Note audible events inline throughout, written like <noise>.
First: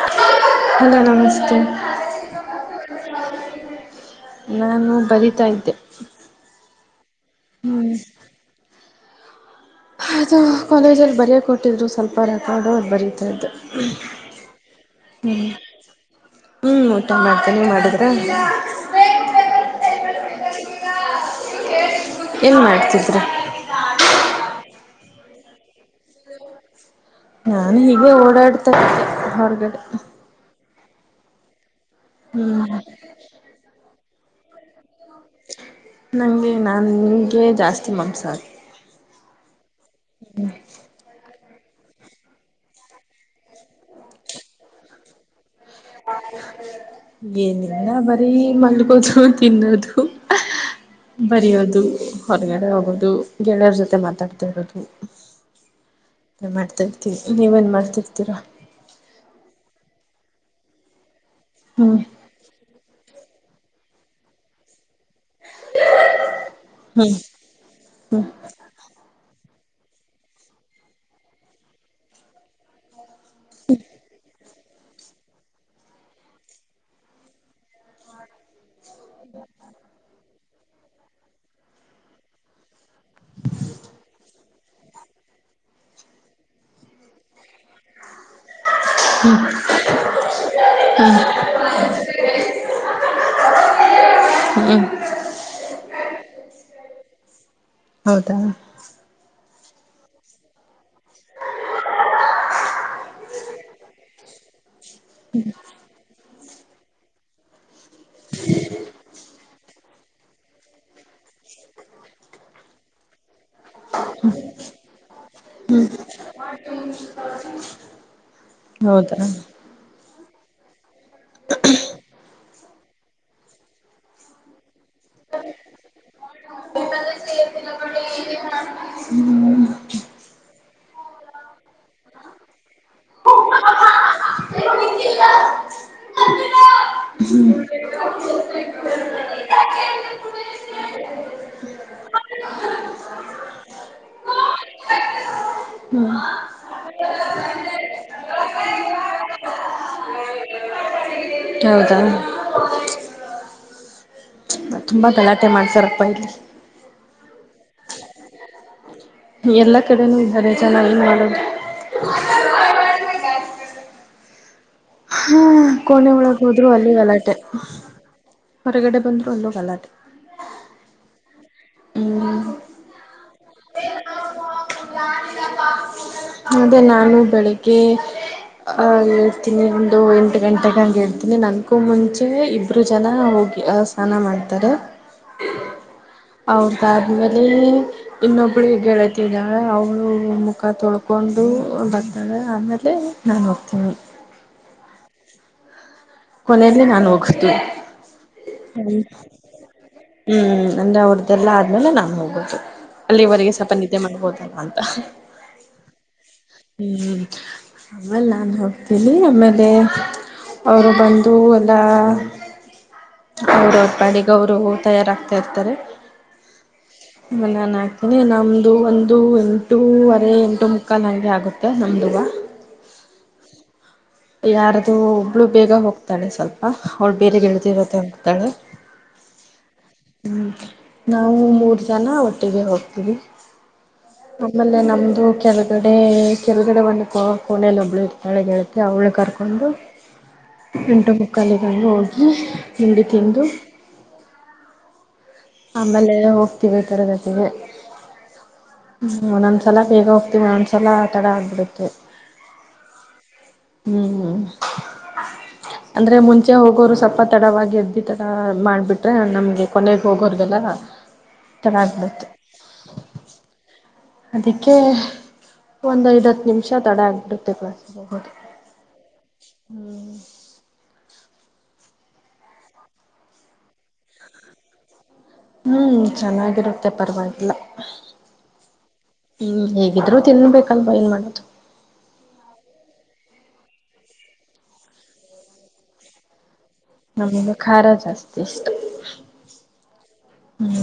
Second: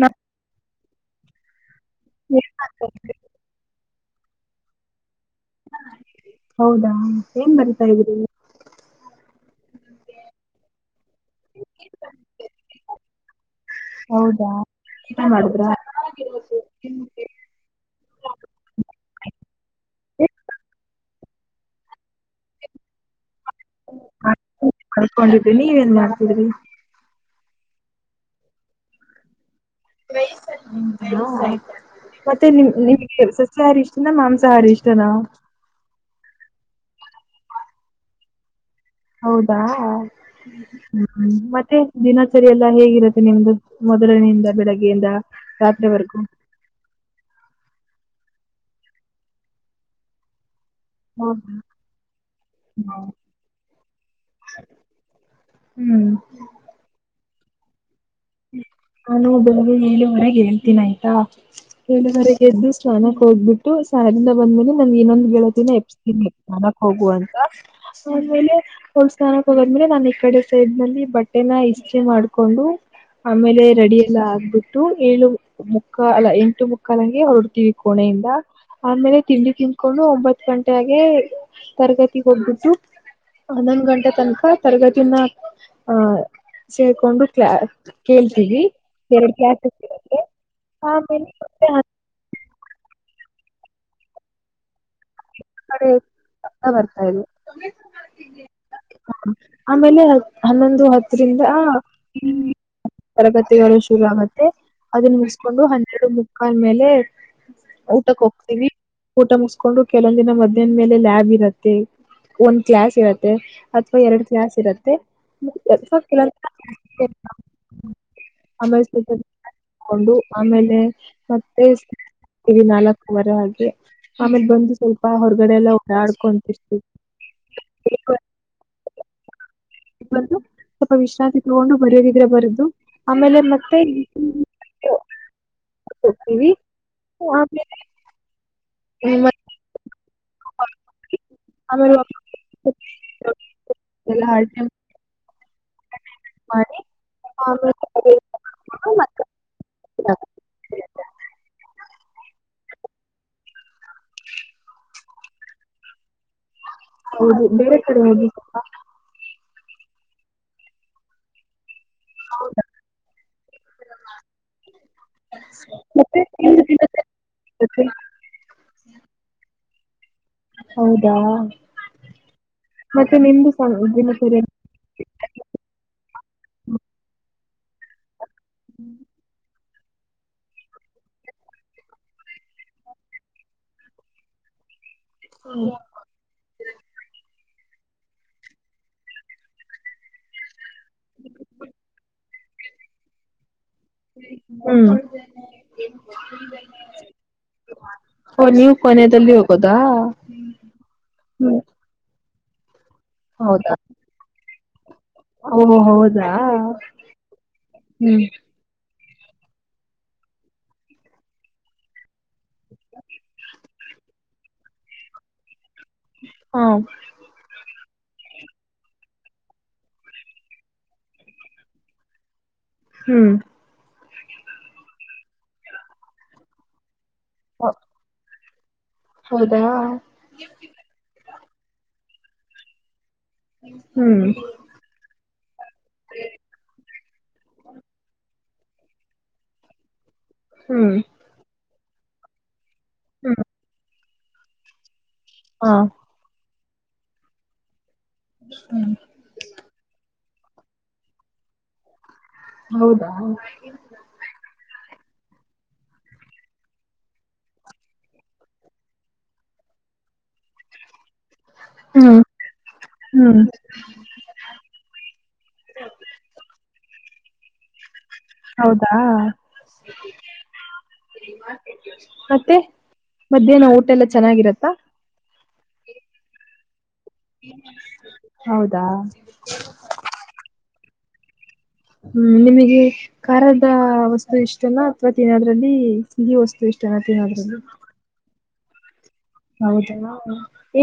ನ ಹಲೋ ನಮಸ್ತೆ ನಾನು ಬರೀ ಯತೆ ಏನ್ ಹ್ಮ್ ಬರಿತಾ ಇದ್ರಿ ಅದು ಕಾಲೇಜಲ್ಲಿ ಬರೆಯೋ ಕೊಟ್ಟಿದ್ರು ಸ್ವಲ್ಪ ರೆಕಾರ್ಡು ಅದು ಬರೀತಾ ಇದ್ದೇ ಹೌದಾ ಊಟಾ ಮಾಡಿದ್ರ ಹುಂ ಓ <unintelligible> ಮಾಡಿದ್ರೆ <unintelligible> ಏನ್ ಮಾಡ್ತಿದ್ರೆ ಅರ್ಕೊಂಡಿದಿ ನೀವ ಏನ್ ಮಾಡ್ತಿದ್ರಿ ನಾನು ಹೀಗೆ ಓಡಾಡುತ್ತಾ ಇದೆ ಹೊರಗಡೆ <unintelligible> ಮತ್ತೆ ಹ್ಮ್ ನಿಮ್ ನಿಮಗೆ ಸಸ್ಯಾಹಾರಿ ಇಷ್ಟನಾ ಮಾಂಸಾಹಾರಿ ಇಷ್ಟನಾ ನಂಗೆ ನಾ ಜಾಸ್ತಿ ಮಾಂಸಾಹಾರಿ ಹೌದಾ ಹುಂ ಮತ್ತೆ ದಿನಾಚರಿ ಎಲ್ಲ ಹೇಗಿರುತ್ತೆ ನಿಮ್ದು ಮೊದಲನೆಯಿಂದ ಬೆಳಿಗ್ಗೆಯಿಂದ ರಾತ್ರಿ ಹ ಏನಿಲ್ಲ ಬರೀ ಮಲ್ಗೋದು ತಿನ್ನೋದು ಬರಿಯೋದು ಹೊರಗಡೆ ಹೋಗೋದು ಗೆಳೆಯರ ಜೊತೆ ಮಾತಾಡ್ತಿ ಇರೋದು ಹ್ಮ್ ಮಾಡ್ತಾ ಇರ್ತಿವಿ ನೀವೇನ್ ಮಾಡ್ತಿರ್ತೀರಾ ನಾನು ಬೆಳಿಗ್ಗೆ ಏಳುವರೆಗೆ ಹೇಳ್ತೀನಿ ಆಯ್ತಾ ಹ್ಮ್ ಏಳುವರೆ ಎದ್ದು ಸ್ನಾನಕ್ಕೆ ಹೋಗ್ಬಿಟ್ಟು ಸಹಾರದಿಂದ ಬಂದ ಮೇಲೆ ನಮ್ಗೆ ಇನೊಂದು ದಿನ ಎಬ್ಬಿಸ್ತಿನಿ ಆಡಕ್ ಹೋಗುವ ಹ್ಮ್ ಅಂತ ಹ್ಮ್ ಆಮೇಲೆ ಹೊಲ್ ಸ್ನಾನಕ್ ಹೋಗದ್ಮೇಲೆ ನಾನ ಈ ಕಡೆ ಸೈಡ್ ನಲ್ಲಿ ಬಟ್ಟೆನ ಇಸ್ತ್ರಿಮಾಡ್ಕೊಂಡು ಆಮೇಲೆ ರೆಡಿ ಎಲ್ಲಾ ಆಗ್ಬೇಕ ಟು ಏಳು ಮುಕ್ಕಲ್ಲ ಎಂಟು ಮುಕ್ಕಾಲಂಗೆ ಹೊರಡ್ತೀವಿ ಕೋಣೆಯಿಂದ. ಆಮೇಲೆ ತಿಂಡಿ ತಿಂದ್ಕೊಂಡು, ಒಂಬತ್ ಗಂಟಗೆ ತರಗತಿಗ್ ಹೋಗ್ಬಿಟ್ಟು, ಹನೊಂದ್ ಗಂಟೆ ತನಕ. ತರಗತಿನ ಅ ಸೇರಕೊಂಡು ಕ್ಲಾ ಕೇಳ್ತೀವಿ. ಎರಡು ಕ್ಲಾಸ್ ಇತ್ತು ಇವತ್ತು ಹ್ಮ್ ಆಮೇಲೆ <unintelligible> ಹ್ಮ್, ಹಾಡು ಪಕ್ಕಾ ಬರ್ತಾ ಇದೇ. ಹೌದಾ ಹ ಆಮೇಲೆ ಹನ್ನೊಂದು ಹತ್ತರಿಂದ ಹ್ಮ, ತರಗತಿಗಳು ಶುರುಗತ್ತೆ. ಅದನ್ನ ಮುಗಿಸಕೊಂಡು ಹನ್ನೆರಡು ಮುಕ್ಕಾದ್ಮೇಲೆ ಊಟಕ್ಕೆ ಹೋಗತೀವಿ. ಊಟ ಮುಗಸ್ ಕೊಂಡು ಕೆಲೊಂದ ದಿನ ಮಧ್ಯಾಹ್ನ ಮೇಲೆ ಲ್ಯಾಬ್ ಇರತ್ತೆ. ಒಂದ್ ಕ್ಲಾಸ್ ಇರತ್ತೆ, ಅಥವಾ ಎರಡು ಕ್ಲಾಸ್ ಇರತ್ತೆ, <inaudible> ಹೌದಾ ಸ್ಕೊಂಡು ಆಮೇಲೆ ಮತ್ತೆ, ನಾಲ್ಕವರೆ ಆಗಿ ಆಮೇಲೆ ಬಂದು ಸ್ವಲ್ಪ, ಹಾ ಹೊರಗಡೆ ಎಲ್ಲ ಓಡಾಡ್ಕೊಂಡು ಇರ್ತಿವಿ. ಬಂದು ಸ್ವಲ್ಪ ವಿಶ್ರಾಂತಿ ತಗೊಂಡು ಬರದಿದ್ರೆ ಬರೆದು. ಆಮೇಲೆ ಮತ್ತೆ, <unintelligible> <inaudible> <inaudible> ಹ್ಮ ಮಾಡಿ ಆಮೇಲ್ ಹೌದಾ, ತುಂಬಾ ಗಲಾಟೆ ಮಾಡ್ರಪ್ಪಾ ಇಲ್ಲಿ ಹೌದು ಬೇರೆ ಕಡೆ ಹೋಗ್ಬೇಕಪ್ಪ ಎಲ್ಲಾ ಕಡೆನೂ ಇದಾರೆ ಚೆನ್ನಾಗಿ ನೋಡು. <inaudible> ಹಾ ಕೋಣೆ ಮತ್ತೆ ಒಳಗೆ ನಿಮ್ದು ಹೋದ್ರು ಅಲ್ಲಿ ಗಲಾಟೆ, ದಿನಚರಿ ಹೊರಗಡೆ ಬಂದ್ರು ಅಲ್ಲಿ ಗಲಾಟೆ, ಹೌದಾ, ಹ್ಮ್, ಮತ್ತೆ ನಿಮ್ದು ಸ ದಿನಚರಿಯ ಅದೇ ನಾನು ಬೆಳಿಗ್ಗೆ ಆ, ತಿನಿ ಒಂದು ಎಂಟು ಗಂಟೆೆಗೆ ಹಂಗೆ ಎದ್ರೆ ನನ್ಗೂ ಮುಂಚೆ ಇಬ್ಬರು ಜನ ಹೋಗಿ ಆ, ಸ್ನಾನ ಮಾಡ್ತಾರೆ. <inaudible> ಅವ್ರದಾದ್ಮೇಲೆ ಇನ್ನೊಬ್ಬಳಿಗೆ ಗೆಳತಿದಾಳೆ ಅವಳು ಮುಖ ತೊಳಕ ಕೊಂಡು ಬರ್ತಳೆ ಆಮೇಲೆ ನಾನು ಹೋಗ್ತೀನಿ. ಹ್ಮ್. ಕೊನೆಲಿ ನಾನು ಹೋಗತಿನಿ. ಓ ನೀವು ಕೊನೆಯಲ್ಲಿ ಹೋಗೋದಾ ಹ್ಮ್ ಅಂದ್ರೆ ಅವ್ರ್ದೆಲ್ಲ ಹ್ಮ್ ಆದ್ಮೇಲೆ ನಾನ್ ಹೋಗೋದು. ಅಲ್ಲಿವರೆಗೆ ಸ್ವಪ ಹೌದಾ ನಿದ್ದೆ ಮಾಡ್ಬುದಲ್ಲ ಅಂತ. ಓ ಹೌದಾ ಹ್ಮ್ ಹ್ಮ್ ಆಮೇಲ್ ನಾನು. ಹೋಗತೀನಿ. ಆಮೇಲೆ ಅವರು ಬಂದು ಎಲ್ಲ ಅವ್ರು ಅವ್ರ್ ಪಾಡಿಗೆ ತಯಾರ ಆಗ್ತಾ ಇರ್ತಾರೆ. ಹ್ಮ್. ಆಮೇಲೆ ನಾನು ಹಾಕ್ತೀನಿ ನಮ್ಮದು ಒಂದು ಎಂಟೂವರೆ ಎಂಟು ಮುಖಾಲುನಗೆ ಆಗುತ್ತೆ ನಮ್ಮದು ಹ್ಮ್ ಯಾರ್ದು ಒಬ್ಳು ಬೇಗ ಹೋಗ್ತಾರೆ ತಳೆ ಸ್ವಲ್ಪ ಅವಳು ಬೇರೆ ಗೆಳತಿಿರುತ್ತೆ ಅಂತತಾಳೆ ಹೌದಾ ಹ್ಮ್ ನಾವು ಮೂರ್ ಜನ ಒಟ್ಟಿಗೆ ಹೋಗ್ತೀವಿ ಹ್ಮ್ ಆಮೇಲೆ ನಮ್ದು ಕೆಲ ಗಡೆ ಕೆಲಗಡೆ ಒಂದು ಕೋಣೆಯಲ್ಲಿ ಒಬ್ಬಳು ಇಳಗೆ ಹೇಳ್ತಿ ಅವ್ಳ ಕರ್ಕೊಂಡು ಹ್ಮ್ ಎಂಟು ಮುಕ್ಕಾಲಗಂಗ ಹೋಗಿ ನಿಂಡಿ ಹ್ಮ್ ತಿಂದು ಹಾ ಆಮೇಲೆ ಹೋಗ್ತಿವಿ ತರ ಜೊತಿಗೆ ಹ್ಮ್ ಒಂದೊಂದ್ ಸಲ ಬೇಗ ಹೋಗ್ತೀವಿ ಒಂದ್ ಸಸಲ ಆಟ ಆಡ ಆಗ್ಬಿಡುತ್ತೆ ಹೌದಾ ಹ ಹ್ಮ್ ಅಂದ್ರೆ ಮುಂಚೆ ಹೋಗೋರು ಸ್ವಲ್ಪ ತಡವಾಗಿ ಎದ್ದಿ ತಡ ಮಾಡ್ಬಿಟ್ರೆ ನಮ್ಗೆ ಕೊನೆ ಹೋಗೋರ್ಿಗೆಲ್ಲ ಚೆನ್ನಾಗಿ್ಬಡತ್ತೆ ಹ್ಮ ಅದಕ್ಕೆ ಒಂದ್ ಐದ ಹತ್ತು ನಿಮಿಷ ತಡೆ ಆಗ್ಬಿಡುತ್ತೆ ಕ್ಲಸ್ಿಗೆ ಹೋಗ ಹೌದಾ ಮತ್ತೆ ಮಧ್ಯಾಹ್ನ ಊಟ ಎಲ್ಲ ಚೆನ್ನಾಗಿರತ್ತಾ ಹ್ಮ್ ಚೆನ್ನಾಗಿರುತ್ತೆ ಪರವಾಗಿಲ್ಲ ಹೌದಾ ಹ್ಮ್ ಹೇಗ ಇದ್ರರು ತಿನ್ಬೇಕಲ್ವಾ ಏನ್ ಮಾಡೋದು ಹ್ಮ್ ನಿಮಗೆ ಖಾರದ ವಸ್ತು ಇಷ್ಟಲ್ಲ ಅಥವಾ ತಿನ್ನದ್ರಲ್ಲಿ ಸಿಗಿ ವಸ್ತು ಇಷ್ಟ ನಮಗೆ ಖಾರ ಜಾಸ್ತಿ ಇಷ್ಟ ಹೌದ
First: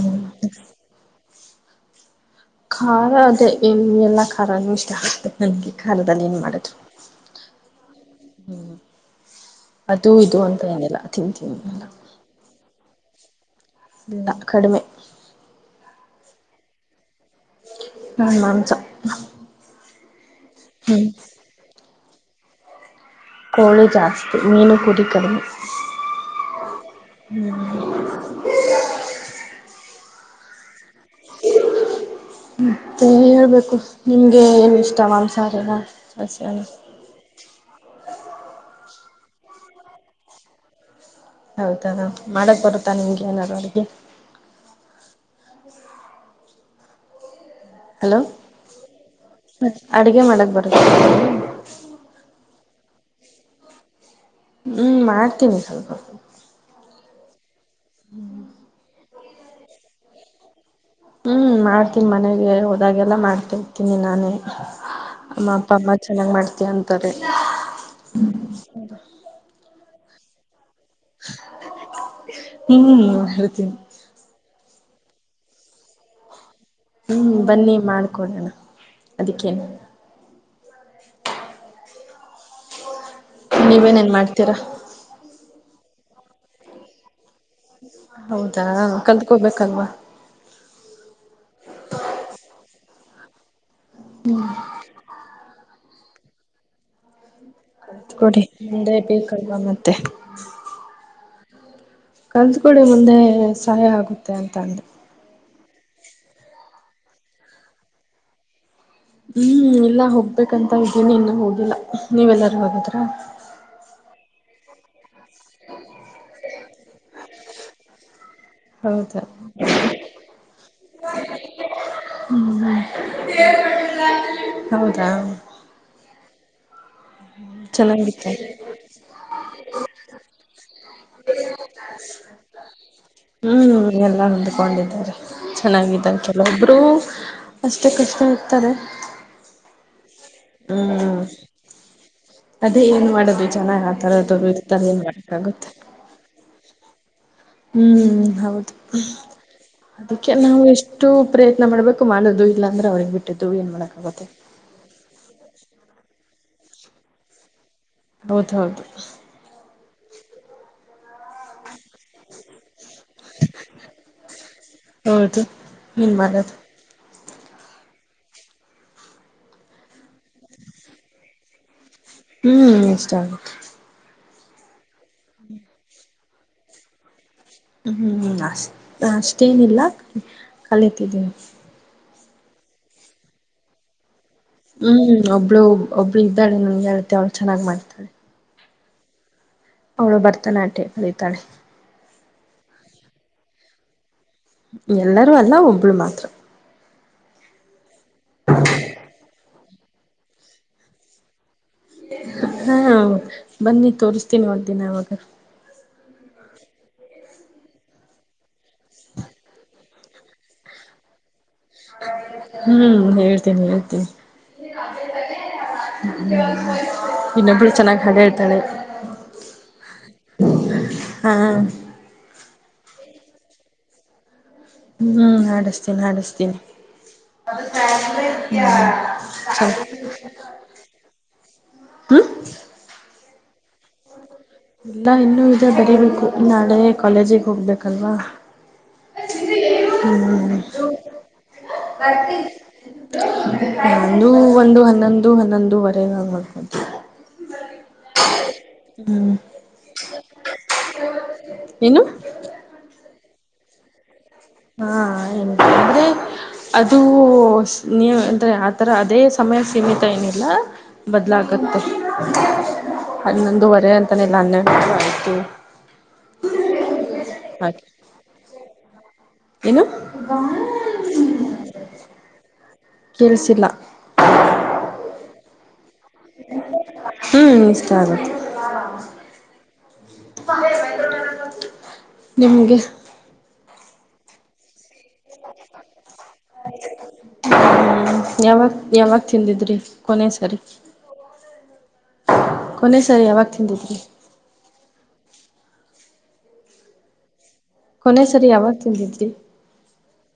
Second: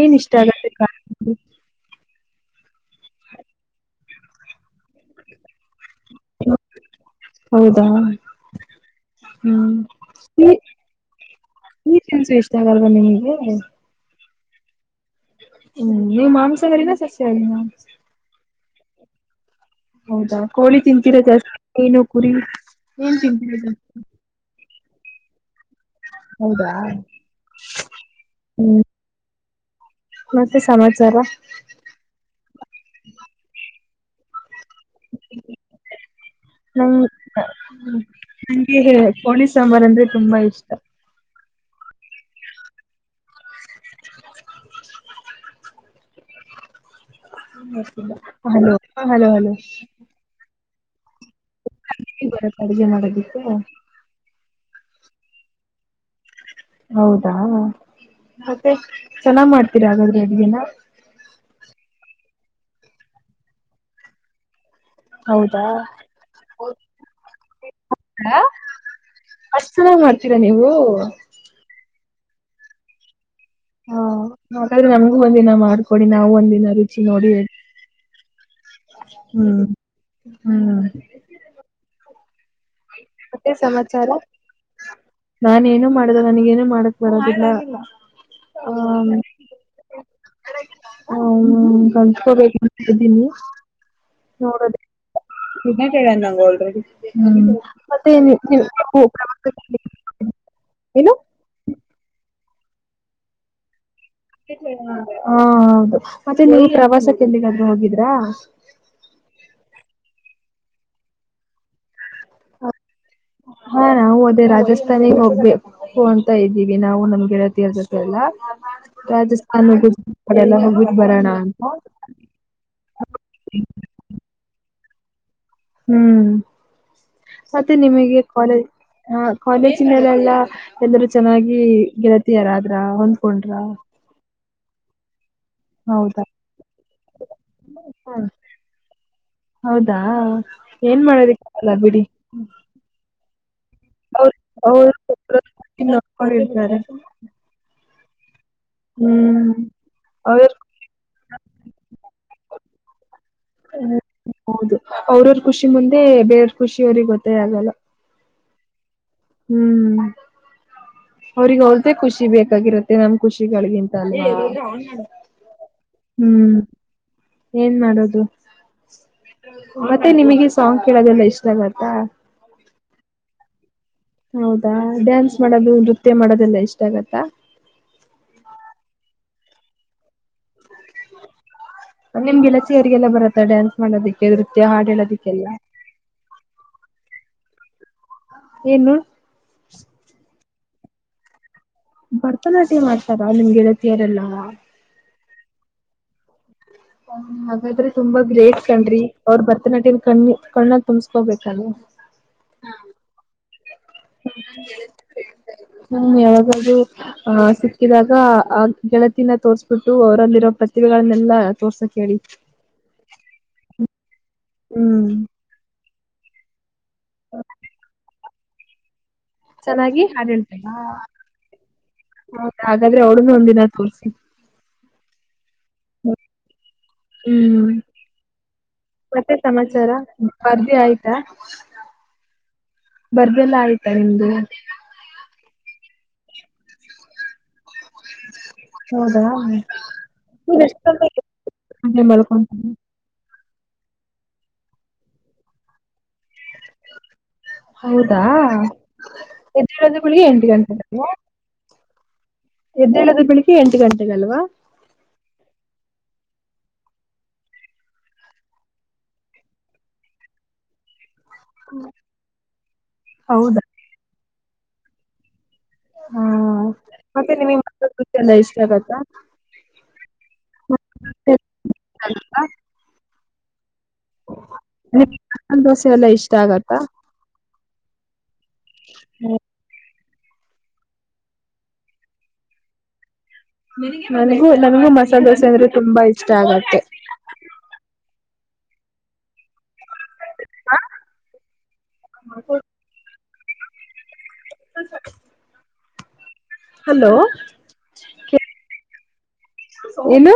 ಏನ್ ಇಷ್ಟ ಅ ಖಾರ ಅದೇ ಏನ್ ಎಲ್ಲಾ ಖಾರಾನೂ ಇಷ್ಟ ಆಗ್ತದೆ ನಂಗೆ ಕಾಲದಲ್ಲಿ ಏನ್ ಮಾಡಿದ್ರು ಹೌದಾ ಹ್ಮ್ ಹ್ಮ್ ಅದು ಇದು ಅಂತ ಏನೆಲ್ಲ ತಿಂತೀನಿ ಎಲ್ಲ ಒಂಸು ಇಷ್ಟ ಆಗಲ್ವಾ ನಿಮ್ಗೆ ಇಲ್ಲ ಕಡಿಮೆ ಹ್ಮ್ ನೀವ್ ಮಾಂಸವಾರನ ಸಸ ಆ ಹನ್ಸ ಹೌದಾ ಕೋಳಿ ತಿಂತೀರಾ ಜಾಸ್ತಿ ಏನು ಕುರಿ ಏನ್ ತಿಂತೀ ಕೋಳಿ ಜಾಸ್ತಿ ಮೀನು ಕುೂಡಿ ಕಡಿಮೆ ಹೌದಾ ಹ್ಮ್ ಹ್ಮ್ ಮತ್ತೆ ಸಮಾಚಾರ ಮತ್ತು ಹೇಳೇಬೇಕು ನಿಮಗೆ ಏನು ಇಷ್ಟ ಮಾಂ ಸಾರನ ಸಸ್ಯಾನ ನಂಗೆ ಕೋಳಿ ಸಾಂಬಾರ್ ಅಂದ್ರೆ ತುಂಬಾ ಇಷ್ಟ ಹೌದದ ಮಾಡಕ್ ಬರುತ್ತಾ ನಿಮ್ಗೆ ಏನಾರ ಅವಿಗೆ ಹಲೋ ಹಲೋ ಹಲೋ ಅಡುಗೆ ಮಾಡಕ್ ಬು <inaudible> ಬರ ಅಡುಗೆ ಮಾಡದಿಕ್ಕೆ ಹ್ಮ್ ಮ ಕೆನಿಿಸಾ ಬ ಹೌದಾ ಮತ್ತೆ ಚೆನ್ನಾಗ್ ಮಾಡ್ತೀರ ಹಾಗಾದ್ರೆ ಅಡ್ಗೆನ. ಹ್ಮ್ ಮಾಡ್ತೀನಿ ಮನೆಗೆ ಹೋದಾಗೆಲ್ಲ ಮಾಡ್ತಿರ್ತೀನಿ ನಾನೇ. ನಮ್ ಹೌದಾ ಅಪ್ಪ ಅಮ್ಮ ಚೆನ್ನಾಗ್ ಮಾಡ್ತ್ಯ ಅಂತಾರೆ. ಹಾ ಅಷ್ಟ್ ಚೆನ್ನಾಗ್ ಮಾಡ್ತೀರಾ ನೀವು. ಹ್ಮ್ ಮಾಡ್ತೀನಿ. ಹಾಗದ್ರೆ ನಮ್ಗೂ ಒಂದಿನ ಮಾಡ್ಕೊಡಿ ನಾವು ಒಂದಿನರಿ ಹ್ಮ್ ಬನ್ನಿ ಮಾಡ್ಕೊಡೋಣ. ಹ್ಮ್ ಅದಕ್ಕೇನು ಹ್ಮ್ ಮತ್ತೆನ್ ಸಮಾಚಾರ ನೀವೇನೇನ್ ಮಾಡ್ತೀರಾ ನಾನ್ ಏನು ಮಾಡುದ ನನ್ಗೇನು ಮಾಡಕ್ ಬರೋದಿಲ್ಲ. ಹೌದಾ ಕಲ್ತ್ಕೋಬೇಕಲ್ವಾ. ಓ ಹೂ ಕಲ್ತ್ಕೋ ಬೇಕಂತಿದಿನಿ. ನೋಡದೆ ಇದನ್ನ ಕೇಳಣ ನಂಗ್ ಅಲ್ರೆಡಿ. ಮತ್ತೆು ಏನು ಕಲ್ತ್ಕೊಡಿ ಮುಂದೆ ಬೇಕಲ್ವಾ ಮತ್ತೆ <unintelligible> ಏನು ಕಲ್ಸಕೊಳ್ಳಿ ಮುಂದೆ ಸಹಾಯ ಆಗುತ್ ಓ ಹಾ ಮತ್ತೆ ನೀವ್ ಪ್ರವಾಸಕ್ ಎಲ್ಲಿಗಾದ್ರು ಹೋಗಿದ್ರಾ. ಹ್ಮ್ ಇಲ್ಲ ಹೋಗ್ಬೇಕಂತ ಇದ್ದೀನಿ ಇನ್ನು ಹೋಗಿಲ್ಲಾ ನೀವೆಲ್ಲಾರೂ ಹೋಗದ್ರ. ಹಾ ನಾವು ಅದೇ ರಾಜಸ್ಥಾನಿಗೆ ಹೋಗ್ಬೇಕು ಅಂತ ಇದ ದಿವಿ ಹೀಗೆ ನಾವು ನಮ್ ಗೆಳತಿಯರ್ ಜೊತೆ ಎಲ್ಲ. ಹೌದಾ ರಾಜಸ್ಥಾನಲ್ಲ ಹೋಗ್ಬಿಟ್ ಬರೋಣ ಅಂತ. ಹ್ಞಹು ಹೌದಾ. ಹ್ಮ್ ಮತ್ತೆ ನಿಮ್ಗೆ ಚೆನ್ನಾಗಿತ್ತು ಕಾಲೇಜ್ ಕಾಲೇಜ ಮೇಲೆಲ್ಲಾ. ಎಲ್ಲರೂ ಚೆನ್ನಾಗಿ ಗೆಳತಿಯಾರದ್ರ ಹೊಂದ್ಕೊಂಡ್ರ. ಹ್ಮ್ ಎಲ್ಲ ಹೊಂದ್ಕೊಂಡಿದ್ದಾರೆ. ಚೆನ್ನಾಗಿದ್ದಾರೆ ಹೌದಾ ಕೆಲವಬ್ರು ಅಷ್ಟಕ್ ಹ ಅಷ್ಟೆ ಇರ್ತಾರೆ. ಹೌದಾ ಏನ್ ಹ್ಮ್ ಮಾಡೋದಿಕ್ಕೆಗಲ್ಲ ಬಿಡಿ. ಅದೇ ಏನ್ ಮಾಡೋದು ಚನ್ನಾಗ್ ಆ ಅವ್ರ ತರದ ಇರ್ತರ ಅವರು ಏನ್ ಮಾಡ್ಕ್ಆಗುತ್ತೆ. ನೋಡ್ಕೊಂಡಿರ್ತಾರೆ ಹ್ಮ್ ಹೌದು ಹ್ಮ್ ಅದಿಕ್ಕೆ ಅವ್ರ ನಾವು ಎಷ್ಟು ಪ್ರಯತ್ನ ಮಾಡ್ಬೇಕು ಮಾಡೋದು ಇಲ್ಲಾ ಅಂದ್ರೆ ಅವ್ರಗ್ ಬಿಟ್ಟಿದ್ದು ಏನ್ ಮಾಡಕಾಗುತ್ತೆ. ಹೌದು ಅವ್ರವ್ರ ಖುಷಿ ಮುಂದೆ ಬೇರವ್ರ ಖುಷಿ ಅವ್ರಿಗ್ ಗೊತ್ತೇ ಆಗಲ್ಲ. ಹೌದೌದು. ಹುಂ ಅವ್ರಿಗೆ ಅವರ್ದೆ ಖುಷಿ ಬೇಕಾಗಿರತ್ತೆ ನಮ್ ಖುಷಿಗಳಿಗಿಂತ ಅಲ್ವ. ಹೌದು ಏನ್ ಮಾಡದು. ಏನ್ ಮಾಡದು. ಮತ್ತೆ ನಿಮಗೆ ಸಾಂಗ್ ಕೇಳೋದೆಲ್ಲ ಇಷ್ಟಾ ಅಗತ್ತಾ. ಹ್ಮ್ ಇಷ್ಟ ಆಗುತ್ತೆ. ಹೌದಾ ಡ್ಯಾನ್ಸ್ ಮಾಡೋದು ನೃತ್ಯ ಮಾಡೋದೆಲ್ಲಾ ಇಷ್ಟ ಆಗತ್ತಾ. ಹ್ಮ್ ಅಷ್ಟ ಅಷ್ಟೇನಿಲ್ಲ ಕಲಿತಿದ್ದಿನಿ. ನಿಮ್ಗೆಲ್ಲ ಚೇರಿಗೆಲ್ಲ ಬರತ್ತಾ ಡ್ಯಾನ್ಸ್ ಮಾಡೋದಕ್ಕೆ ಹ್ಮ್ ಒಬ್ಳು ಒಬ್ಳ ಇದ್ದಾಳೆ ನನ್ಗೆ ಹೇಳ್ತ ಅವ್ಳು ಚನ್ನ್ ಮಾಡ್ತಾಳೆ. ಏನು ಅವ್ಳು ಭರ್ತನಾಟ್ಯ ಕಲಿತಾಳೆ. ಭರತನಾಟ್ಯ ಮಾಡ್ತಾರ ನಿಮ್ಗೆಳತಿಯರೆಲ್ಲ. ಎಲ್ಲರೂ ಅಲ್ಲ ಒಬ್ಳು ಮಾತ್ರ. ಹ ಹಾಗಾದ್ರೆ ತುಂಬಾ ಗ್ರೇಟ್ ಕಣ್ರಿ ಅವ್ರ ಭರತನಾಟ್ಯನ ಕಣ್ಣ ಕಣ್ಣಾಗ ತುಂಬ್ಸ್ಕೋಬೇಕಲ್ ಹಾ ಬನ್ನಿ ತೋರಿಸ್ತೀನಿ ಒಂದ ದಿನ ಅವಾಗ ಹ್ಮ ಯಾವಾಗದ್ರು ಆಹ ಸಿಕ್ಕಿದಾಗ ಆ ಗೆಳತಿನ ತೋರ್ಸ್ಬಿಟ್ಟು ಅವರಲ್ಲಿರೋ ಪ್ರತಿಭೆಗಳನ್ನೆಲ್ಲಾ ತೋರ್ಸಕ್ ಹೇಳಿ ಹ್ಮ್ ಹೇಳ್ತೀನಿ ಹೇಳ್ತೀನಿ ಹ್ಮ್ ಹ್ಮ ಇನ್ನೊಬಳ ಚೆನ್ನಾಗಿ ಹಡೆ ಹೇಳ್ತಾಳೆ ಚೆನ್ನಾಗಿ ಹಾಡಿಳ್ತಲ್ಲ ಹಾ ಹಾಗಾದ್ರೆ ಅವಳನ್ ಒಂದಿನ ತೋರ್ಸಿ ಹ್ಮ್ ಅಡಸ್ ಚಿನಷ್ಟತೀನಿ ಹ್ಮ್ ಮತ್ತೆ ಸಮಾಚಾರ ಬರ್ದಿ ಆಯ್ತಾ ಬರ್ದೆ ಎಲ್ಲ ಆಯ್ತಾ ನಿಮ್ದು ಇಲ್ಲ ಇನ್ನುೂ ಇ ಬರೀಬೇಕು ನಾಳೆ ಕಾಲೇಜಿಗೆ ಹೋಗ್ಬೇಕು ಕಲ್ವಾ ಹೌದಾ ನೀವ್ ಹ್ಮ್ ಹೆ ಮಾಡಳ್ಕೊ ನಂದು ಒಂದು ಹನ್ನೊಂದು ಹನ್ನೊಂದುುವರೆ ನಂಗ ಮಾಡಬ ಹೌದಾ ಹ್ಮ್ ಹೆದ್ದೇಳಂದ ಬೆಳಿಗ್ಗೆ ಎಂಟು ಗಂಟೆ ಏನು ಎದ್ದೇಳದ ಬೆಳಗ್ಗೆ ಎಂಟ ಗಂಟೆಗೆಲ್ವಾ ಹಾ ಎ ಅಂದ್ರೆ ಅದು ನೀವು ಅಂದ್ರೆ ಆ ಥರ ಅದೇ ಸಮಯ ಸೀಮಿತ ಏನಿಲ್ಲ ಬದಲ ಹೌದಾ ಹನ್ನೊಂದುವರೆ ಅಂತಾನೆಲ್ಲ ಅನ್ನೆ ಆತ ಹಾ ಮತ್ತೆ ನಿಮಗ್ ಮಕ್ಕ ಕೃಷ ಎಲ್ಲ ಇಷ್ಟ ಆಗತ್ತಾ ಏನು ಕೇಳಸಿಲ್ಲ ನ ದೋಸೆ ಎಲ್ಲ ಇಷ್ಟ ಆಗತ್ತಾ? ಹ್ಮ್ ಇಷ್ಟ ಆಗುತ್ತೆ ನಿಮ್ಗೆ ನನಗೂ ನಮಗೂ ಮಸಾಲೆ ದೋಸೆ ಅಂದ್ರೆ ತುಂಬಾ ಇಷ್ಟ ಆಗತ್ತೆ ಹ ಯಾವಾಗ ಯಾವಾಗ ತಿಂದಿದ್ರಿ ಕೊನೆ ಸರಿ ಹ ಕೊನೆ ಸರಿ ಯಾವಾಗ ತಿಂದಿದ್ರರಿ ಅ ಹಲೋ ಕೊನೆ ಸರಿ ಯಾವಾಗ ತಿಂದಿದ್ರರಿ ಏನು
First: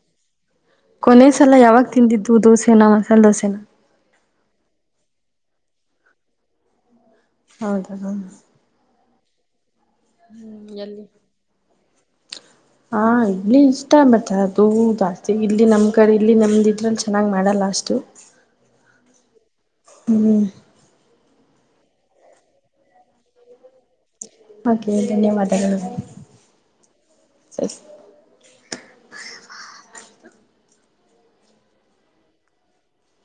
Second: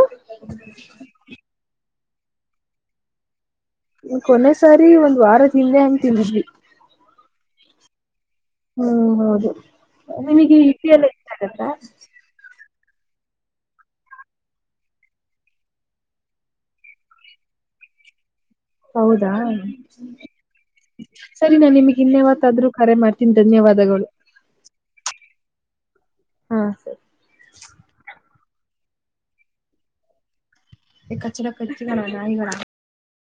ಕೊನೆಸಲ ಯಾವಾಗ ತಿಂದಿದ್ದು ದೋಸೆನಾ ಮಸಾಲೆ ದೋಸೆನ ಕೊನೆ ಸಾರಿ ಒಂದ್ ವಾರದ ಹಿಂದೆ ಹಂಗ್ ತಿಂದಿದ್ವಿ ಹೌದ ಹ್ಮ್ ಹೌದು ಹ್ಮ್ ಎಲ್ಲಿ ಅ ಹ ಇಲಿ ಇಷ್ಟ ಬರ್ತಾರೆ ಅದು ಜಾಸ್ತಿ ಇಲ್ಲಿ ನಮ್ ಕಡೆ ಇಲ್ಲಿ ನಮ್ದ ಇದ್ರಲ್ಲಿ ಚೆನ್ನಾಗ್ ಮಾಡಲ್ಲ ಅಷ್ಟು ಹೌದಾ ಹ್ಮ್ ಸರಿ ನಾನ್ ನಿಮಗ್ ಇನ್ನೆವತ್ತ ಆದರು ಕರೆ ಮಾಡ್ತೀನಿ ಧನ್ಯವಾದಗಳು ಓಕೆ ಧನ್ಯವಾದಗಳು ಹಾ ಸರಿ ಸರಿ ಈ ಕಚ್ಚಡ ಕಟ್ಟಿ ನಾಯಿಗಳ